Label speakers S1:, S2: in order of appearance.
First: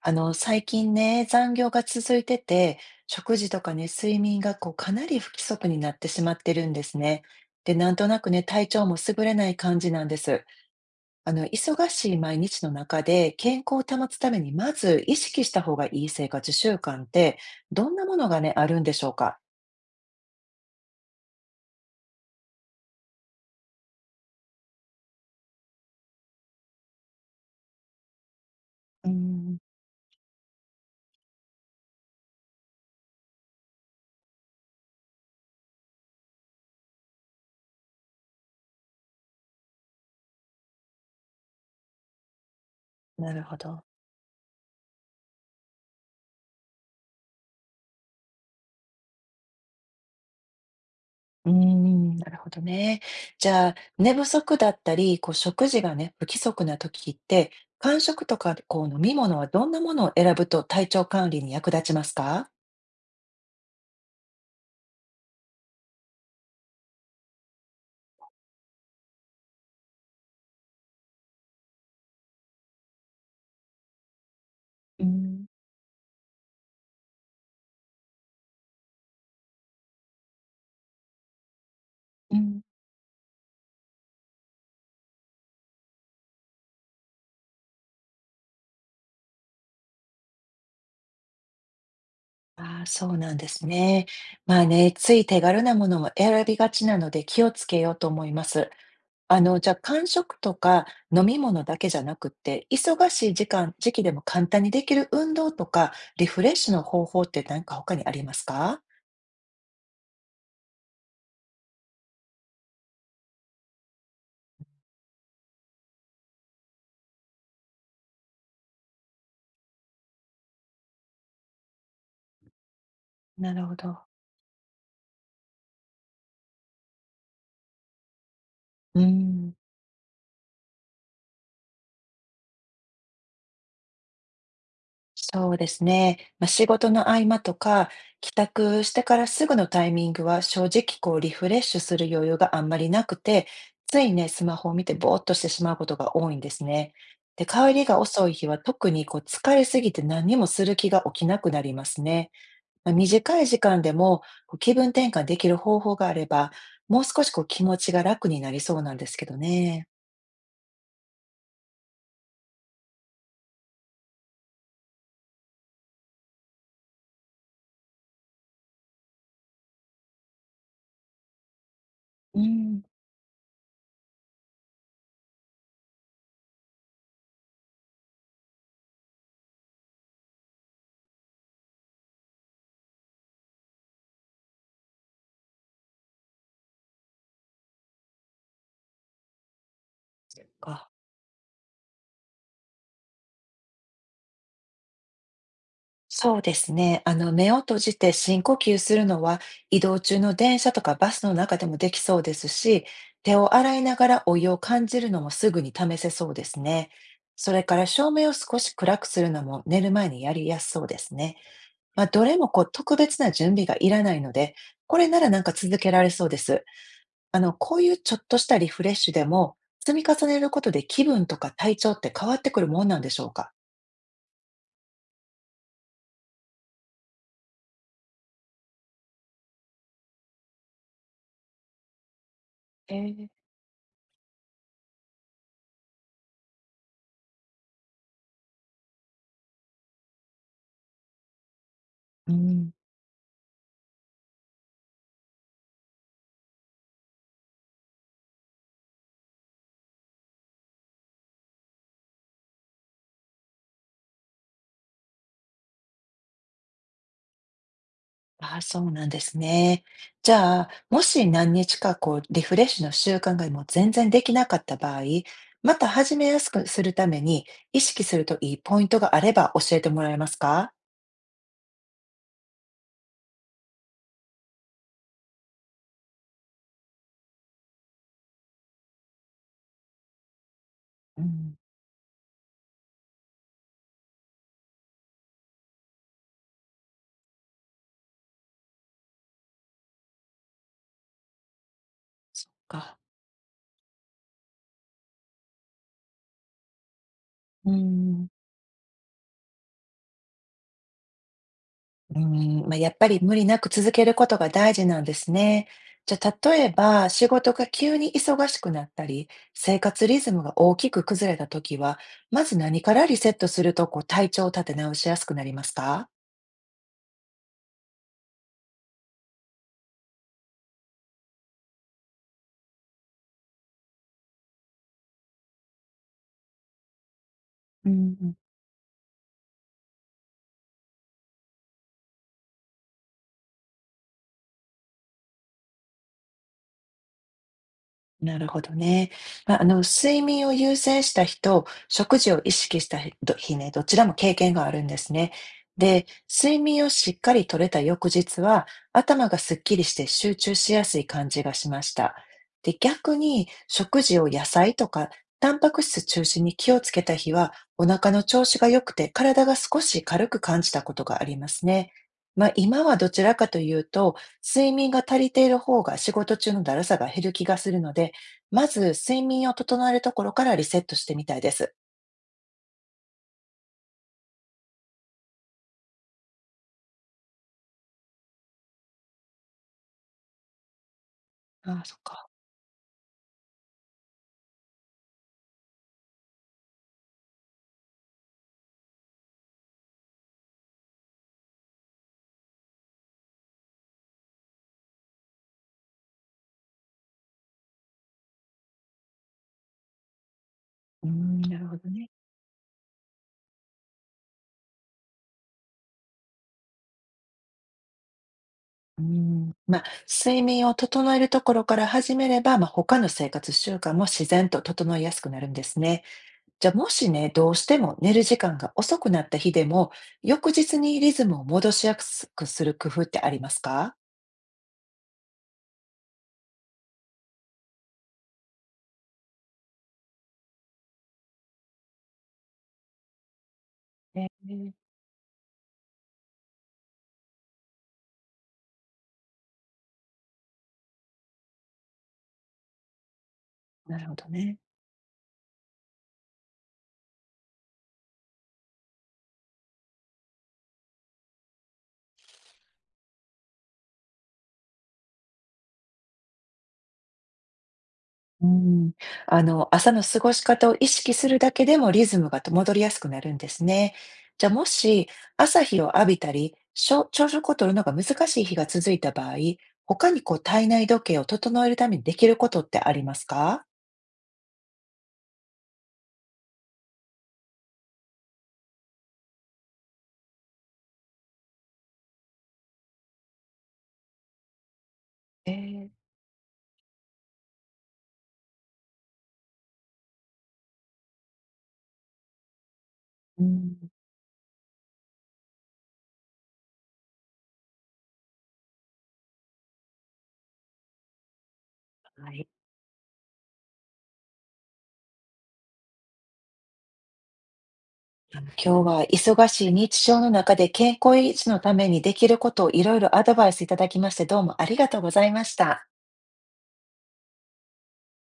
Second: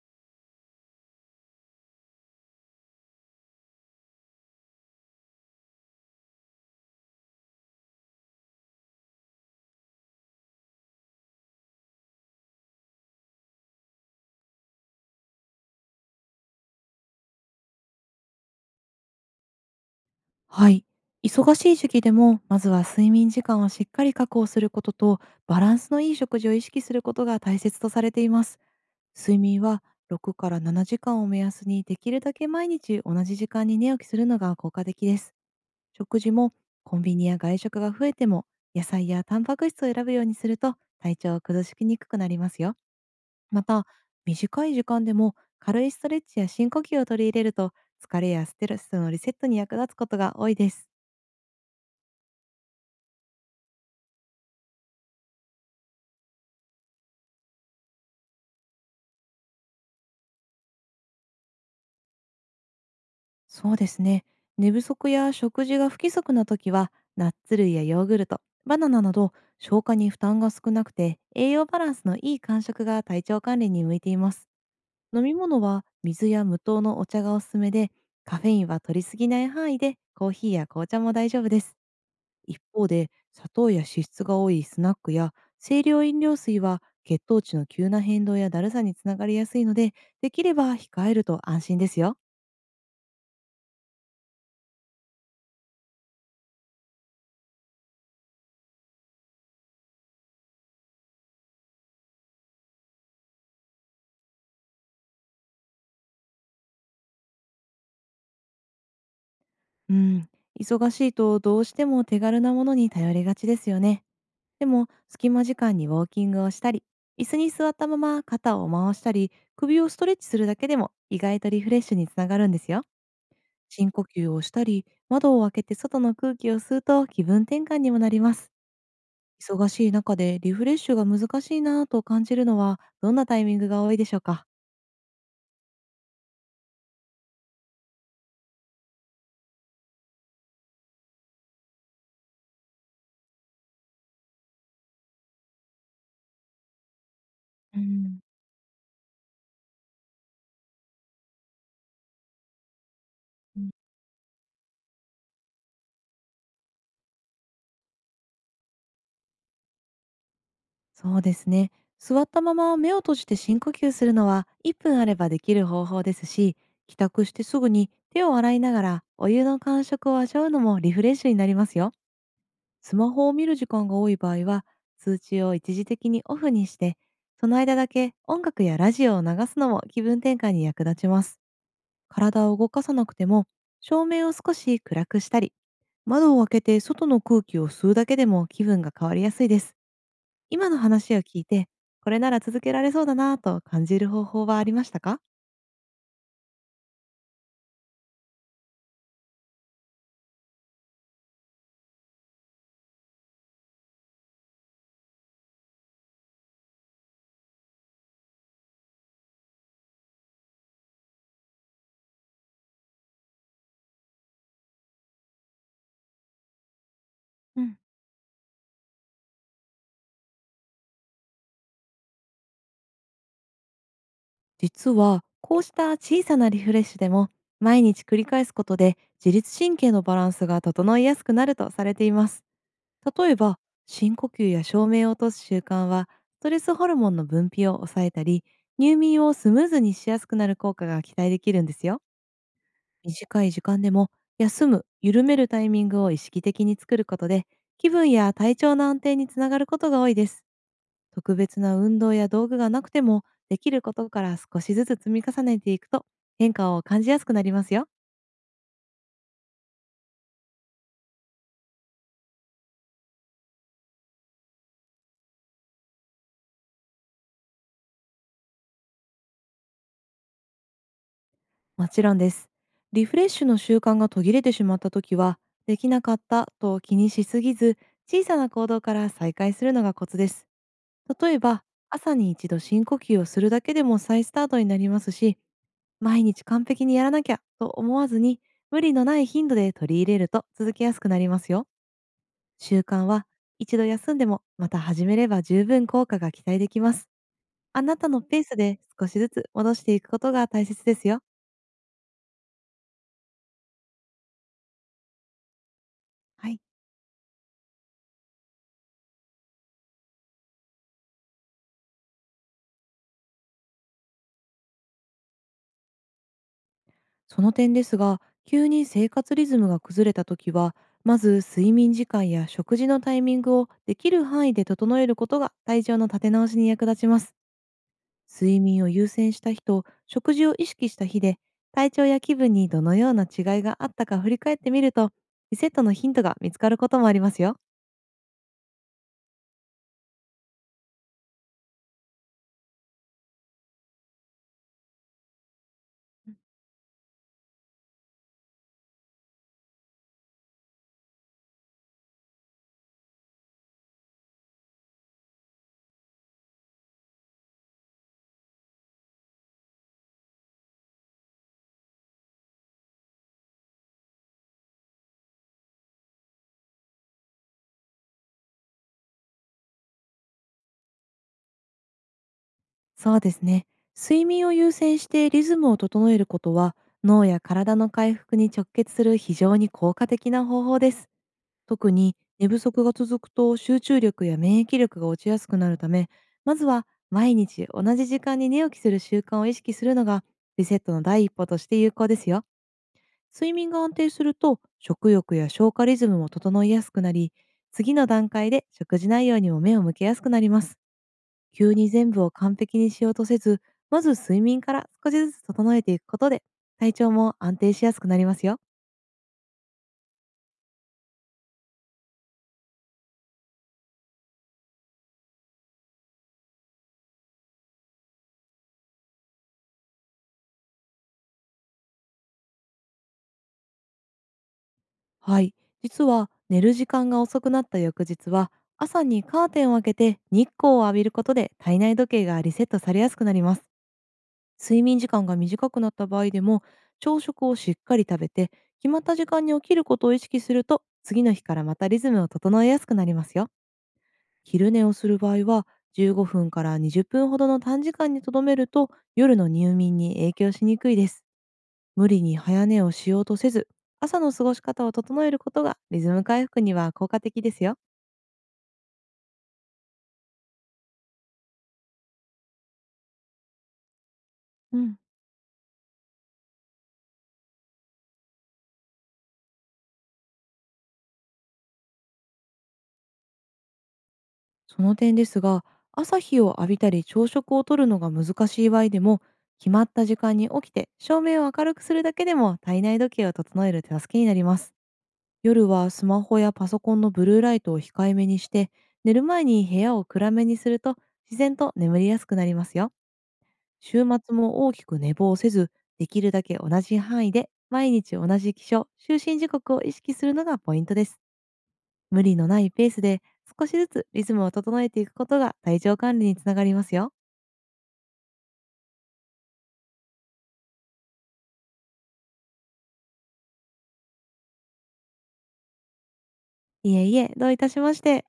S1: 最近ね、残業が続いてて、食事とかね、睡眠がこうかなり不規則になってしまってるんですね。で、なんとなくね、体調も優れない感じなんです。忙しい毎日の中で健康を保つために、まず意識した方がいい生活習慣って、どんなものがね、あるんでしょうか。
S2: はい。忙しい時期でも、まずは睡眠時間をしっかり確保することと、バランスのいい食事を意識することが大切とされています。
S1: うー
S2: 睡
S1: ん、
S2: 眠は6から7時間を目安に、できるだけ毎日同じ時間に寝起きするのが効果的です。食事も、コンビニや外食が増えても、野菜やタンパク質を選ぶようにすると、体調を崩しにくくなりますよ。
S1: なるほ
S2: ま
S1: ど。
S2: た、短い時間でも軽いストレッチや深呼吸を取り入れると、疲れやステレスのリセットに役立つことが多いです。
S1: なるほどね。じゃあ、寝不足だったり、こう食事がね、不規則な時って、間食とかこう飲み物はどんなものを選ぶと体調管理に役立ちますか？
S2: そうですね。寝不足や食事が不規則な時は、ナッツ類やヨーグルト、バナナなど消化に負担が少なくて、栄養バランスのいい間食が体調管理に向いています。
S1: う
S2: 飲み
S1: ん、
S2: 物は水や無糖のお茶がおすすめで、カフェインは取りすぎない範囲で、コーヒーや紅茶も大丈夫です。
S1: う
S2: 一
S1: ん。
S2: 方で、砂糖や脂質が多いスナックや清涼飲料水は血糖値の急な変動やだるさにつながりやすいので、できれば控えると安心ですよ。
S1: ああ、そうなんですね。まあね、つい手軽なものも選びがちなので気をつけようと思います。じゃあ、間食とか飲み物だけじゃなくって、忙しい時間、時期でも簡単にできる運動とか、リフレッシュの方法って何か他にありますか？
S2: うん、忙しいとどうしても手軽なものに頼りがちですよね。でも、隙間時間にウォーキングをしたり、椅子に座ったまま肩を回したり、首をストレッチするだけでも意外とリフレッシュにつながるんですよ。
S1: なるほ
S2: 深
S1: ど。
S2: 呼吸をしたり、窓を開けて外の空気を吸うと気分転換にもなります。
S1: うーん、
S2: 忙しい中でリフレッシュが難しいなぁと感じるのはどんなタイミングが多いでしょうか？
S1: そうですね。まあ、仕事の合間とか、帰宅してからすぐのタイミングは正直こうリフレッシュする余裕があんまりなくて、ついね、スマホを見てぼーっとしてしまうことが多いんですね。で、帰
S2: う
S1: りが
S2: ん。
S1: 遅い日は特にこう疲れすぎて何もする気が起きなくなりますね。まあ、短い時間でもこう気分転換できる方法があれば、もう少しこう気持ちが楽になりそうなんですけどね。
S2: そうですね。座ったまま目を閉じて深呼吸するのは1分あればできる方法ですし、帰宅してすぐに手を洗いながらお湯の感触を味わうのもリフレッシュになりますよ。
S1: うん、
S2: スマホを見る時間が多い場合は、通知を一時的にオフにして、その間だけ音楽やラジオを流すのも気分転換に役立ちます。体を動かさなくても、照明を少し暗くしたり、窓を開けて外の空気を吸うだけでも気分が変わりやすいです。今の
S1: か。
S2: 話を聞いて、これなら続けられそうだなぁと感じる方法はありましたか？
S1: そうですね。目を閉じて深呼吸するのは移動中の電車とかバスの中でもできそうですし、手を洗いながらお湯を感じるのもすぐに試せそうですね。それから照明を少し暗くするのも寝る前にやりやすそうですね。まあ、どれもこう特別な準備がいらないので、これならなんか続けられそうです。
S2: う
S1: こ
S2: ん、
S1: ういうちょっとしたリフレッシュでも積み重ねることで気分とか体調って変わってくるもんなんでしょうか。
S2: 実は、こうした小さなリフレッシュでも、毎日繰り返すことで自律神経のバランスが整いやすくなるとされています。
S1: えー
S2: 例えば、深呼吸や照明を落とす習慣は、ストレスホルモンの分泌を抑えたり、入眠をスムーズにしやすくなる効果が期待できるんですよ。
S1: うん。
S2: 短い時間でも休む、緩めるタイミングを意識的に作ることで、気分や体調の安定につながることが多いです。特別な運動や道具がなくても、できることから少しずつ積み重ねていくと変化を感じやすくなりますよ。
S1: ああ、そうなんですね。じゃあ、もし何日かこうリフレッシュの習慣がもう全然できなかった場合、また始めやすくするために意識するといいポイントがあれば教えてもらえますか？
S2: もちろんです。リフレッシュの習慣が途切れてしまった時は、できなかったと気にしすぎず、小さな行動から再開するのがコツです。
S1: う
S2: 例え
S1: ん、
S2: ば、朝に一度深呼吸をするだけでも再スタートになりますし、毎日完璧にやらなきゃと思わずに、無理のない頻度で取り入れると続けやすくなりますよ。
S1: そっ
S2: 習
S1: か。
S2: 慣は、一度休んでもまた始めれば十分効果が期待できます。
S1: う
S2: あなたの
S1: ん。
S2: ペースで少しずつ戻していくことが大切ですよ。
S1: うん、まあ、やっぱり無理なく続けることが大事なんですね。じゃあ、
S2: はい。
S1: 例えば、仕事が急に忙しくなったり、生活リズムが大きく崩れた時は、まず何からリセットすると、こう体調を立て直しやすくなりますか？
S2: その点ですが、急に生活リズムが崩れた時は、まず睡眠時間や食事のタイミングをできる範囲で整えることが体調の立て直しに役立ちます。
S1: うん。
S2: 睡眠を優先した日と食事を意識した日で、体調や気分にどのような違いがあったか振り返ってみると、リセットのヒントが見つかることもありますよ。
S1: なるほどね。まあ、睡眠を優先した日と、食事を意識した日ね、どちらも経験があるんですね。で、睡眠をしっかり取れた翌日は、頭がすっきりして集中しやすい感じがしました。で、逆に食事を野菜とか、タンパク質中心に気をつけた日は、お腹の調子が良くて、体が少し軽く感じたことがありますね。まあ、今はどちらかというと、睡眠が足りている方が仕事中のだるさが減る気がするので、まず、睡眠を整えるところからリセットしてみたいです。
S2: そうですね。睡眠を優先してリズムを整えることは、脳や体の回復に直結する非常に効果的な方法です。
S1: ああ、
S2: 特
S1: そっ
S2: に
S1: か。
S2: 寝不足が続くと集中力や免疫力が落ちやすくなるため、まずは毎日同じ時間に寝起きする習慣を意識するのがリセットの第一歩として有効ですよ。睡眠が安定すると食欲や消化リズムも整いやすくなり、次の段階で食事内容にも目を向けやすくなります。
S1: なる
S2: 急
S1: ほど
S2: に
S1: ね。
S2: 全部を完璧にしようとせず、まず睡眠から少しずつ整えていくことで体調も安定しやすくなりますよ。
S1: うーん。まあ、睡眠を整えるところから始めれば、まあ、他の生活習慣も自然と整いやすくなるんですね。じゃあ、もしね、どうしても寝る時間が遅くなった日でも、翌日にリズムを戻しやすくする工夫ってありますか。
S2: はい、実は寝る時間が遅くなった翌日は、朝にカーテンを開けて日光を浴びることで体内時計がリセットされやすくなります。
S1: えー、
S2: 睡眠時間が短くなった場合でも、朝食をしっかり食べて決まった時間に起きることを意識すると、次の日からまたリズムを整えやすくなりますよ。
S1: なるほどね。
S2: 昼寝をする場合は、15分から20分ほどの短時間にとどめると、夜の入眠に影響しにくいです。無理に早寝をしようとせず、朝の過ごし方を整えることがリズム回復には効果的ですよ。
S1: うん、朝の過ごし方を意識するだけでもリズムが戻りやすくなるんですね。じゃあも
S2: うん、
S1: し、朝日を浴びたり、朝食をとるのが難しい日が続いた場合、他にこう体内時計を整えるためにできることってありますか？
S2: その点ですが、朝日を浴びたり朝食をとるのが難しい場合でも、決まった時間に起きて照明を明るくするだけでも体内時計を整える手助けになります。
S1: え
S2: 夜
S1: ー
S2: はスマホやパソコンのブルーライトを控えめにして、寝る前に部屋を暗めにすると自然と眠りやすくなりますよ。
S1: うん。
S2: 週末も大きく寝坊せず、できるだけ同じ範囲で、毎日同じ起床、就寝時刻を意識するのがポイントです。無
S1: は
S2: 理の
S1: い。
S2: ないペースで、少しずつリズムを整えていくことが体調管理につながりますよ。
S1: 今日は忙しい日常の中で健康維持のためにできることをいろいろアドバイスいただきまして、どうもありがとうございました。
S2: いえいえ、どういたしまして。